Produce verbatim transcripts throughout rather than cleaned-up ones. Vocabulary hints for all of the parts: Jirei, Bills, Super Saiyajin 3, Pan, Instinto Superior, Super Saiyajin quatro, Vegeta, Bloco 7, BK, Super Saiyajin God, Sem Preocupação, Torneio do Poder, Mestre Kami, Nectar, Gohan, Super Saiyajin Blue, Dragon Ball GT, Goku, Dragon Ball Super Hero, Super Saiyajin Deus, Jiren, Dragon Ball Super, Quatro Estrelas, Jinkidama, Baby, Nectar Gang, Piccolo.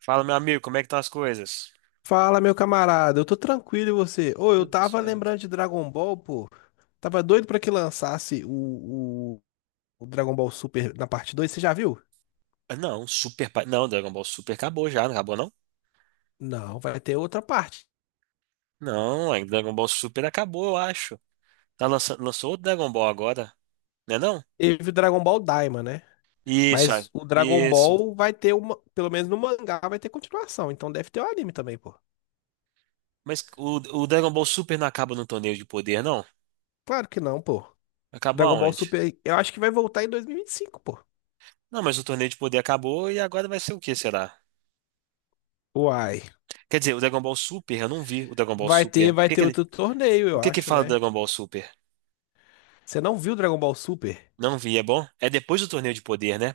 Fala, meu amigo, como é que estão as coisas? Fala, meu camarada, eu tô tranquilo e você? Ô, eu Tudo tava certo. lembrando de Dragon Ball, pô. Tava doido pra que lançasse o, o, o Dragon Ball Super na parte dois. Você já viu? Ah, não, Super. pa- Não, Dragon Ball Super acabou já, não acabou não? Não, vai ter outra parte. Não, ainda Dragon Ball Super acabou, eu acho. Tá lançando, lançou outro Dragon Ball agora, né não? Teve o Dragon Ball Daima, né? Isso, Mas ah, o Dragon isso. Ball vai ter uma, pelo menos no mangá vai ter continuação, então deve ter o anime também, pô. Mas o, o Dragon Ball Super não acaba no torneio de poder, não? Claro que não, pô. Acabou Dragon Ball aonde? Super, eu acho que vai voltar em dois mil e vinte e cinco, pô. Não, mas o torneio de poder acabou e agora vai ser o que, será? Uai, Quer dizer, o Dragon Ball Super, eu não vi o Dragon Ball vai Super. ter, O vai que ter que ele, outro torneio, O eu que que acho, fala do né? Dragon Ball Super? Você não viu Dragon Ball Super? Não vi, é bom? É depois do torneio de poder, né?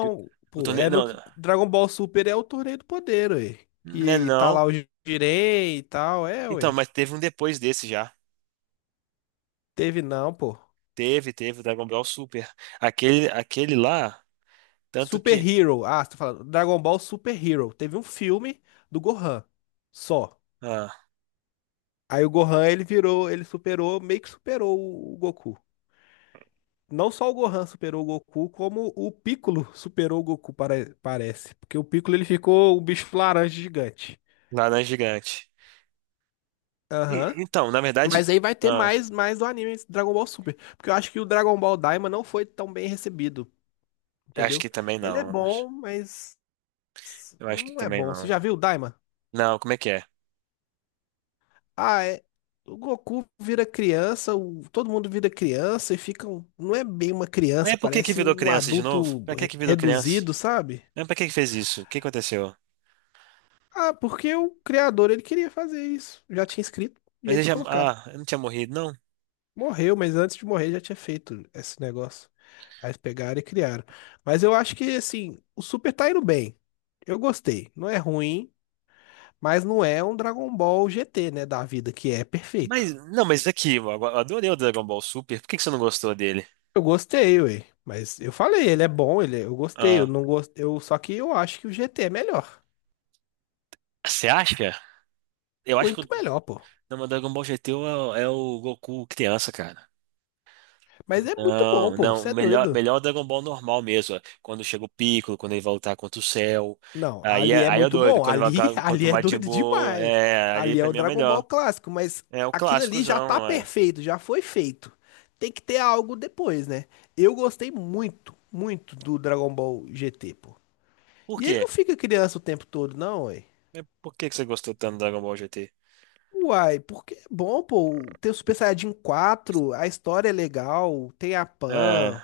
Que- O pô, torneio, é no não, Dragon Ball Super é o Torneio do Poder, ué. não é Que tá não. lá o Jirei e tal, é, Então, ué. mas teve um depois desse já. Teve não, pô. Teve, teve o Dragon Ball Super. Aquele, aquele lá, tanto Super que. Hero, ah, você tá falando, Dragon Ball Super Hero. Teve um filme do Gohan, só. Ah, Aí o Gohan, ele virou, ele superou, meio que superou o o Goku. Não só o Gohan superou o Goku, como o Piccolo superou o Goku, pare- parece. Porque o Piccolo, ele ficou o bicho laranja gigante. laranja gigante. E- Aham. então, na verdade. Mas aí vai ter Ah, mais, mais do anime Dragon Ball Super. Porque eu acho que o Dragon Ball Daima não foi tão bem recebido, acho entendeu? que também Ele é não. bom, mas Eu acho que não é também bom. Você não. já viu o Daima? Não, como é que é? Ah, é. O Goku vira criança, o- todo mundo vira criança e fica. um- Não é bem uma Mas criança, por que que parece virou um criança de novo? adulto Pra que re- que virou criança? reduzido, sabe? Mas pra que que fez isso? O que aconteceu? Ah, porque o criador ele queria fazer isso. Já tinha escrito e Mas ele eles já. colocaram. Ah, eu não tinha morrido, não. Morreu, mas antes de morrer já tinha feito esse negócio. Aí eles pegaram e criaram. Mas eu acho que, assim, o Super tá indo bem. Eu gostei. Não é ruim, mas não é um Dragon Ball G T, né, da vida, que é Mas, perfeito. não, mas aqui, eu adorei o Dragon Ball Super. Por que que você não gostou dele? Eu gostei, ué. Mas eu falei, ele é bom, ele é- eu gostei. Eu Ah, não gost... eu... Só que eu acho que o G T é melhor. você acha? Eu acho que. Muito melhor, pô. Não, mas Dragon Ball G T é, o é o Goku criança, cara. Mas é muito bom, Não, pô. não, Você é melhor, doido. melhor Dragon Ball normal mesmo, ó. Quando chega o Piccolo, quando ele vai lutar contra o Cell. Não, Aí ali é, é aí é muito doido, bom. quando ele Ali, vai contra ali o é Majin doido Buu, demais. é, ali Ali é pra o mim é o Dragon Ball melhor. clássico, mas É o aquilo ali já tá clássicozão, é. perfeito, já foi feito. Tem que ter algo depois, né? Eu gostei muito, muito do Dragon Ball G T, pô. Por E ele quê? não fica criança o tempo todo, não, ué. É, por que que você gostou tanto do Dragon Ball G T? Uai, porque é bom, pô. Tem o Super Saiyajin quatro, a história é legal, tem a É, Pan,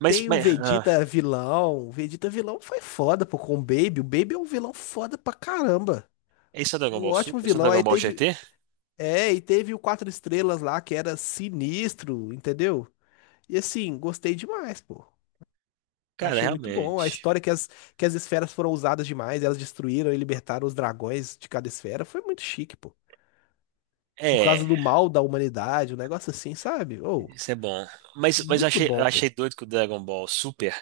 mas, tem o mas ah, Vegeta vilão. O Vegeta vilão foi foda, pô, com o Baby. O Baby é um vilão foda pra caramba. esse é o Dragon Um Ball Su, ótimo esse é o vilão. Dragon Aí Ball teve. G T? É, e teve o Quatro Estrelas lá, que era sinistro, entendeu? E assim, gostei demais, pô. Cara, Achei muito bom. A realmente. história que as, que as esferas foram usadas demais, elas destruíram e libertaram os dragões de cada esfera. Foi muito chique, pô. Por causa É, do mal da humanidade, um negócio assim, sabe? Ou, isso é bom. Mas, mas eu muito achei, eu bom, pô. achei doido que o Dragon Ball Super.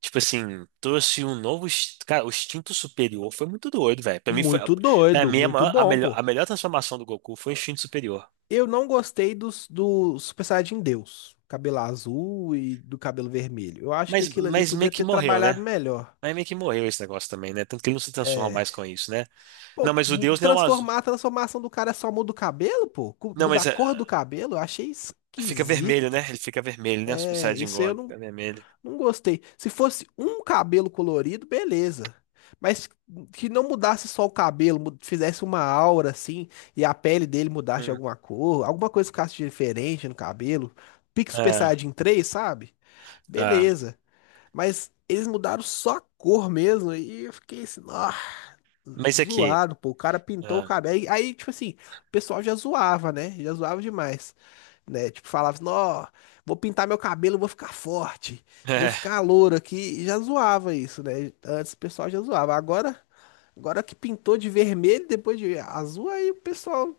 Tipo assim, trouxe um novo. ins- Cara, o instinto superior foi muito doido, velho. Pra mim, foi, Muito pra doido, mim a, muito maior- a bom, melhor, pô. a melhor transformação do Goku foi o instinto superior. Eu não gostei dos, do Super Saiyajin Deus. Cabelo azul e do cabelo vermelho. Eu acho que Mas, aquilo ali mas meio podia que ter morreu, trabalhado né? melhor. Mas meio que morreu esse negócio também, né? Tanto que ele não se transforma mais com isso, né? Pô, Não, mas o Deus não é o azul. transformar, a transformação do cara é só muda o cabelo, pô? Cu- Não, Muda a mas é, cor do cabelo? Eu achei fica vermelho, né? esquisito. Ele fica vermelho, né? O Super É, Saiyajin isso aí eu God não, fica vermelho. não gostei. Se fosse um cabelo colorido, beleza. Mas que não mudasse só o cabelo, mu- fizesse uma aura assim, e a pele dele mudasse de Hum. alguma cor, alguma coisa ficasse diferente no cabelo. Pique Super Ah, Saiyajin três, sabe? ah. Beleza. Mas eles mudaram só a cor mesmo, e eu fiquei assim, ó. Mas é que. Zoado, pô. O cara pintou o Ah. cabelo. Aí, aí, tipo assim, o pessoal já zoava, né? Já zoava demais, né? Tipo, falava assim, ó, vou pintar meu cabelo, vou ficar forte, vou ficar louro aqui. E já zoava isso, né? Antes o pessoal já zoava. Agora, agora que pintou de vermelho, depois de azul, aí o pessoal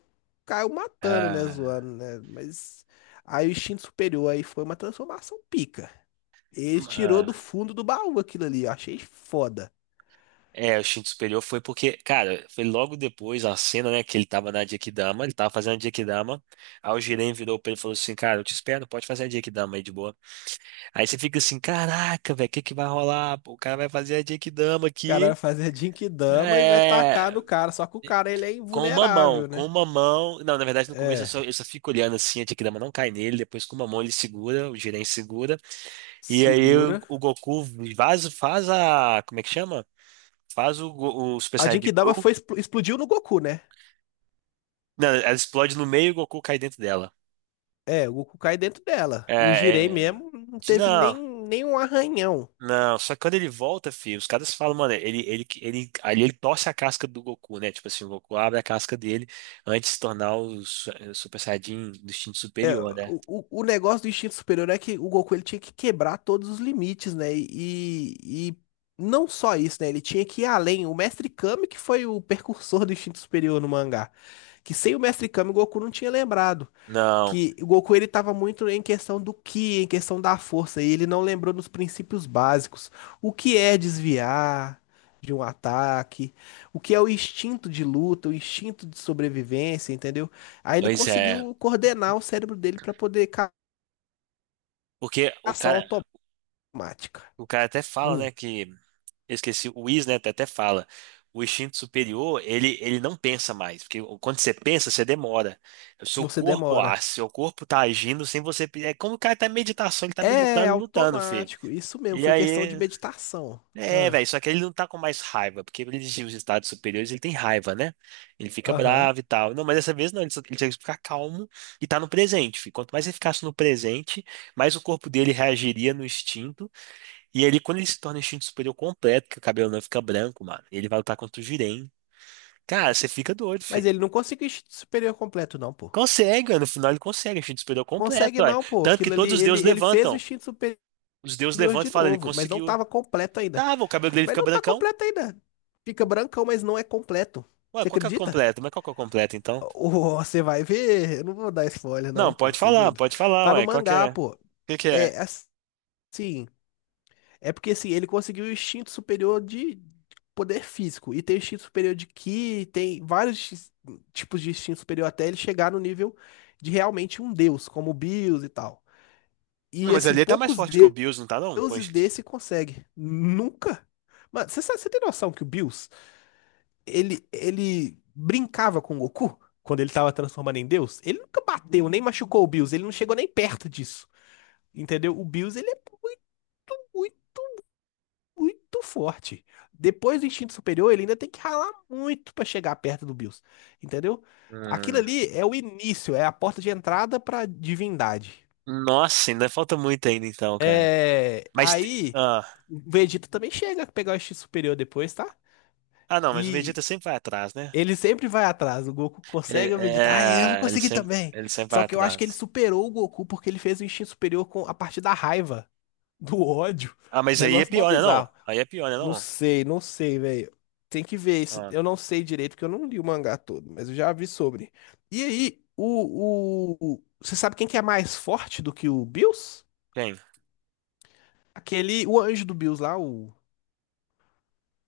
caiu matando, né? Ah. Zoando, né? Mas aí o instinto superior aí foi uma transformação pica. Ele tirou do Ah. fundo do baú aquilo ali. Eu achei foda. É, o instinto superior foi porque, cara, foi logo depois a cena, né, que ele tava na Jequidama, ele tava fazendo a Jequidama, aí o Jiren virou pra ele e falou assim, cara, eu te espero, pode fazer a Jequidama aí de boa. Aí você fica assim, caraca, velho, o que que vai rolar? Pô, o cara vai fazer a Jequidama Cara vai aqui, fazer Jinkidama e vai tacar é, no cara. Só que o cara, ele é com uma mão, invulnerável, com né? uma mão, não, na verdade no começo eu só, É, eu só fico olhando assim, a Jequidama não cai nele, depois com uma mão ele segura, o Jiren segura, e aí o, segura. o Goku faz, faz a, como é que chama? Faz o, Go- o Super A Saiyajin Jinkidama Blue. foi, expl- explodiu no Goku, né? Não, ela explode no meio e o Goku cai dentro dela. É, o Goku cai dentro dela. O É, Jirei é... mesmo não de- teve Não, nem, nem um arranhão. não. Só que quando ele volta, filho, os caras falam, mano, ele, ele, ele, ali ele torce a casca do Goku, né? Tipo assim, o Goku abre a casca dele antes de se tornar o su- é, o Super Saiyajin do instinto superior, né? O, o, o negócio do instinto superior é que o Goku ele tinha que quebrar todos os limites, né? E, e não só isso, né? Ele tinha que ir além. O Mestre Kami que foi o precursor do instinto superior no mangá. Que sem o Mestre Kami o Goku não tinha lembrado. Não, Que o Goku ele estava muito em questão do ki, em questão da força, e ele não lembrou dos princípios básicos. O que é desviar de um ataque, o que é o instinto de luta, o instinto de sobrevivência, entendeu? Aí ele pois é. conseguiu coordenar o cérebro dele para poder ca- Porque o ação cara, automática. o cara até fala, Hum, né, que eu esqueci, o Is, né, até fala, o instinto superior, ele, ele não pensa mais, porque quando você pensa, você demora. O seu você corpo demora. age, seu corpo tá agindo sem você... pe- É como o cara tá em meditação, ele tá É meditando, lutando, filho. automático, isso mesmo, E foi questão de aí... meditação. É, Ah, velho, só que ele não tá com mais raiva, porque ele diz os estados superiores, ele tem raiva, né? Ele fica aham. bravo e tal. Não, mas dessa vez não, ele só- ele tem que ficar calmo e tá no presente, filho. Quanto mais ele ficasse no presente, mais o corpo dele reagiria no instinto, e ele, quando ele se torna instinto superior completo, que o cabelo não fica branco, mano, e ele vai lutar contra o Jiren. Cara, você fica doido, Mas filho. ele não conseguiu o instinto superior completo, não, pô. Consegue, mano. No final ele consegue, instinto superior completo, Consegue olha. não, pô. Tanto que Aquilo ali, todos os ele, deuses ele fez o levantam. instinto superior Os deuses levantam de e falam, ele novo, mas não conseguiu. tava completo ainda. Tava, o cabelo dele Mas fica não tá brancão. completo ainda. Fica brancão, mas não é completo. Ué, Você qual que é o acredita? completo? Mas qual que é o completo, então? Ô, você vai ver. Eu não vou dar spoiler, Não, não, pô. pode Você é falar, doido. pode falar, Tá no ué. Qual que mangá, é? O pô. que que é? É assim. É porque assim, ele conseguiu o instinto superior de poder físico. E tem instinto superior de ki, tem vários ins- tipos de instinto superior até ele chegar no nível de realmente um deus, como o Bills e tal. Não, E mas assim, ali ele tá mais poucos forte que o Bills, não tá, não? deuses Pois- desse consegue. Nunca. Mano, você sabe- você tem noção que o Bills, ele, ele brincava com o Goku quando ele tava transformando em Deus? Ele nunca bateu, nem machucou o Bills, ele não chegou nem perto disso. Entendeu? O Bills, ele é muito, muito, muito forte. Depois do instinto superior, ele ainda tem que ralar muito pra chegar perto do Bills. Entendeu? Aquilo Hum. ali é o início, é a porta de entrada pra divindade. Nossa, ainda falta muito ainda, então, cara. É, Mas... te- aí Ah, o Vegeta também chega a pegar o instinto superior depois, tá? ah não, mas o Vegeta E sempre vai atrás, né? ele sempre vai atrás. O Goku Ele, consegue, o Vegeta, ah, eu vou é, ele conseguir sempre, também. ele sempre Só vai que eu acho que ele atrás. superou o Goku porque ele fez o instinto superior com a partir da raiva, do ódio. Ah, Um mas aí é negócio mó pior, né, não? bizarro. Aí é pior, né, Não não? sei, não sei, velho. Tem que ver isso. Eu Ah, não sei direito, porque eu não li o mangá todo, mas eu já vi sobre. E aí, o, o, o- você sabe quem que é mais forte do que o Bills? quem? Aquele, o anjo do Bills lá, o,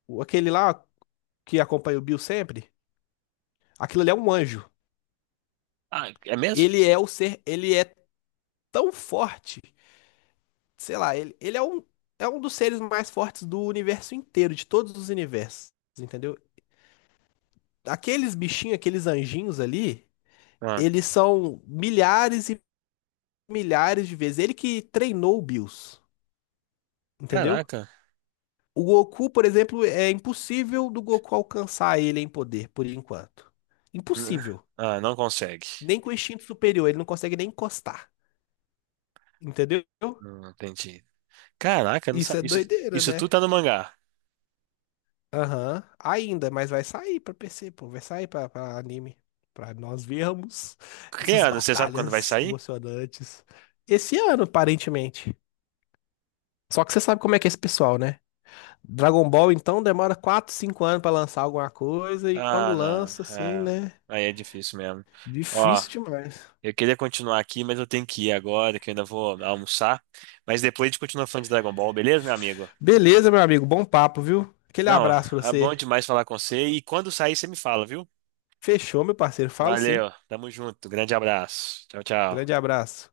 o- aquele lá que acompanha o Bills sempre. Aquilo ali é um anjo. Ah, é mesmo? Ele é o ser, ele é tão forte. Sei lá, ele, ele é um, é um dos seres mais fortes do universo inteiro, de todos os universos, entendeu? Aqueles bichinhos, aqueles anjinhos ali, Ah, eles são milhares e milhares de vezes. Ele que treinou o Bills, entendeu? caraca. O Goku, por exemplo, é impossível do Goku alcançar ele em poder, por enquanto. N- Impossível. Ah, não consegue. Nem com o instinto superior, ele não consegue nem encostar. Entendeu? Não entendi. Caraca, não Isso sa- é Isso, doideira, isso tudo né? tá no mangá. Aham, ainda, mas vai sair pra P C, pô, vai sair pra, pra anime, pra nós vermos Que essas ano? Você sabe quando vai batalhas sair? emocionantes esse ano, aparentemente. Só que você sabe como é que é esse pessoal, né? Dragon Ball, então, demora quatro, cinco anos pra lançar alguma coisa, e quando Ah, não. lança, assim, É, né? aí é difícil mesmo. Ó, Difícil demais. eu queria continuar aqui, mas eu tenho que ir agora, que eu ainda vou almoçar. Mas depois a gente continua falando de Dragon Ball, beleza, meu amigo? Beleza, meu amigo, bom papo, viu? Aquele Não, abraço pra é você. bom demais falar com você. E quando sair, você me fala, viu? Fechou, meu parceiro, falo sim. Valeu, tamo junto. Grande abraço. Tchau, Grande tchau. abraço.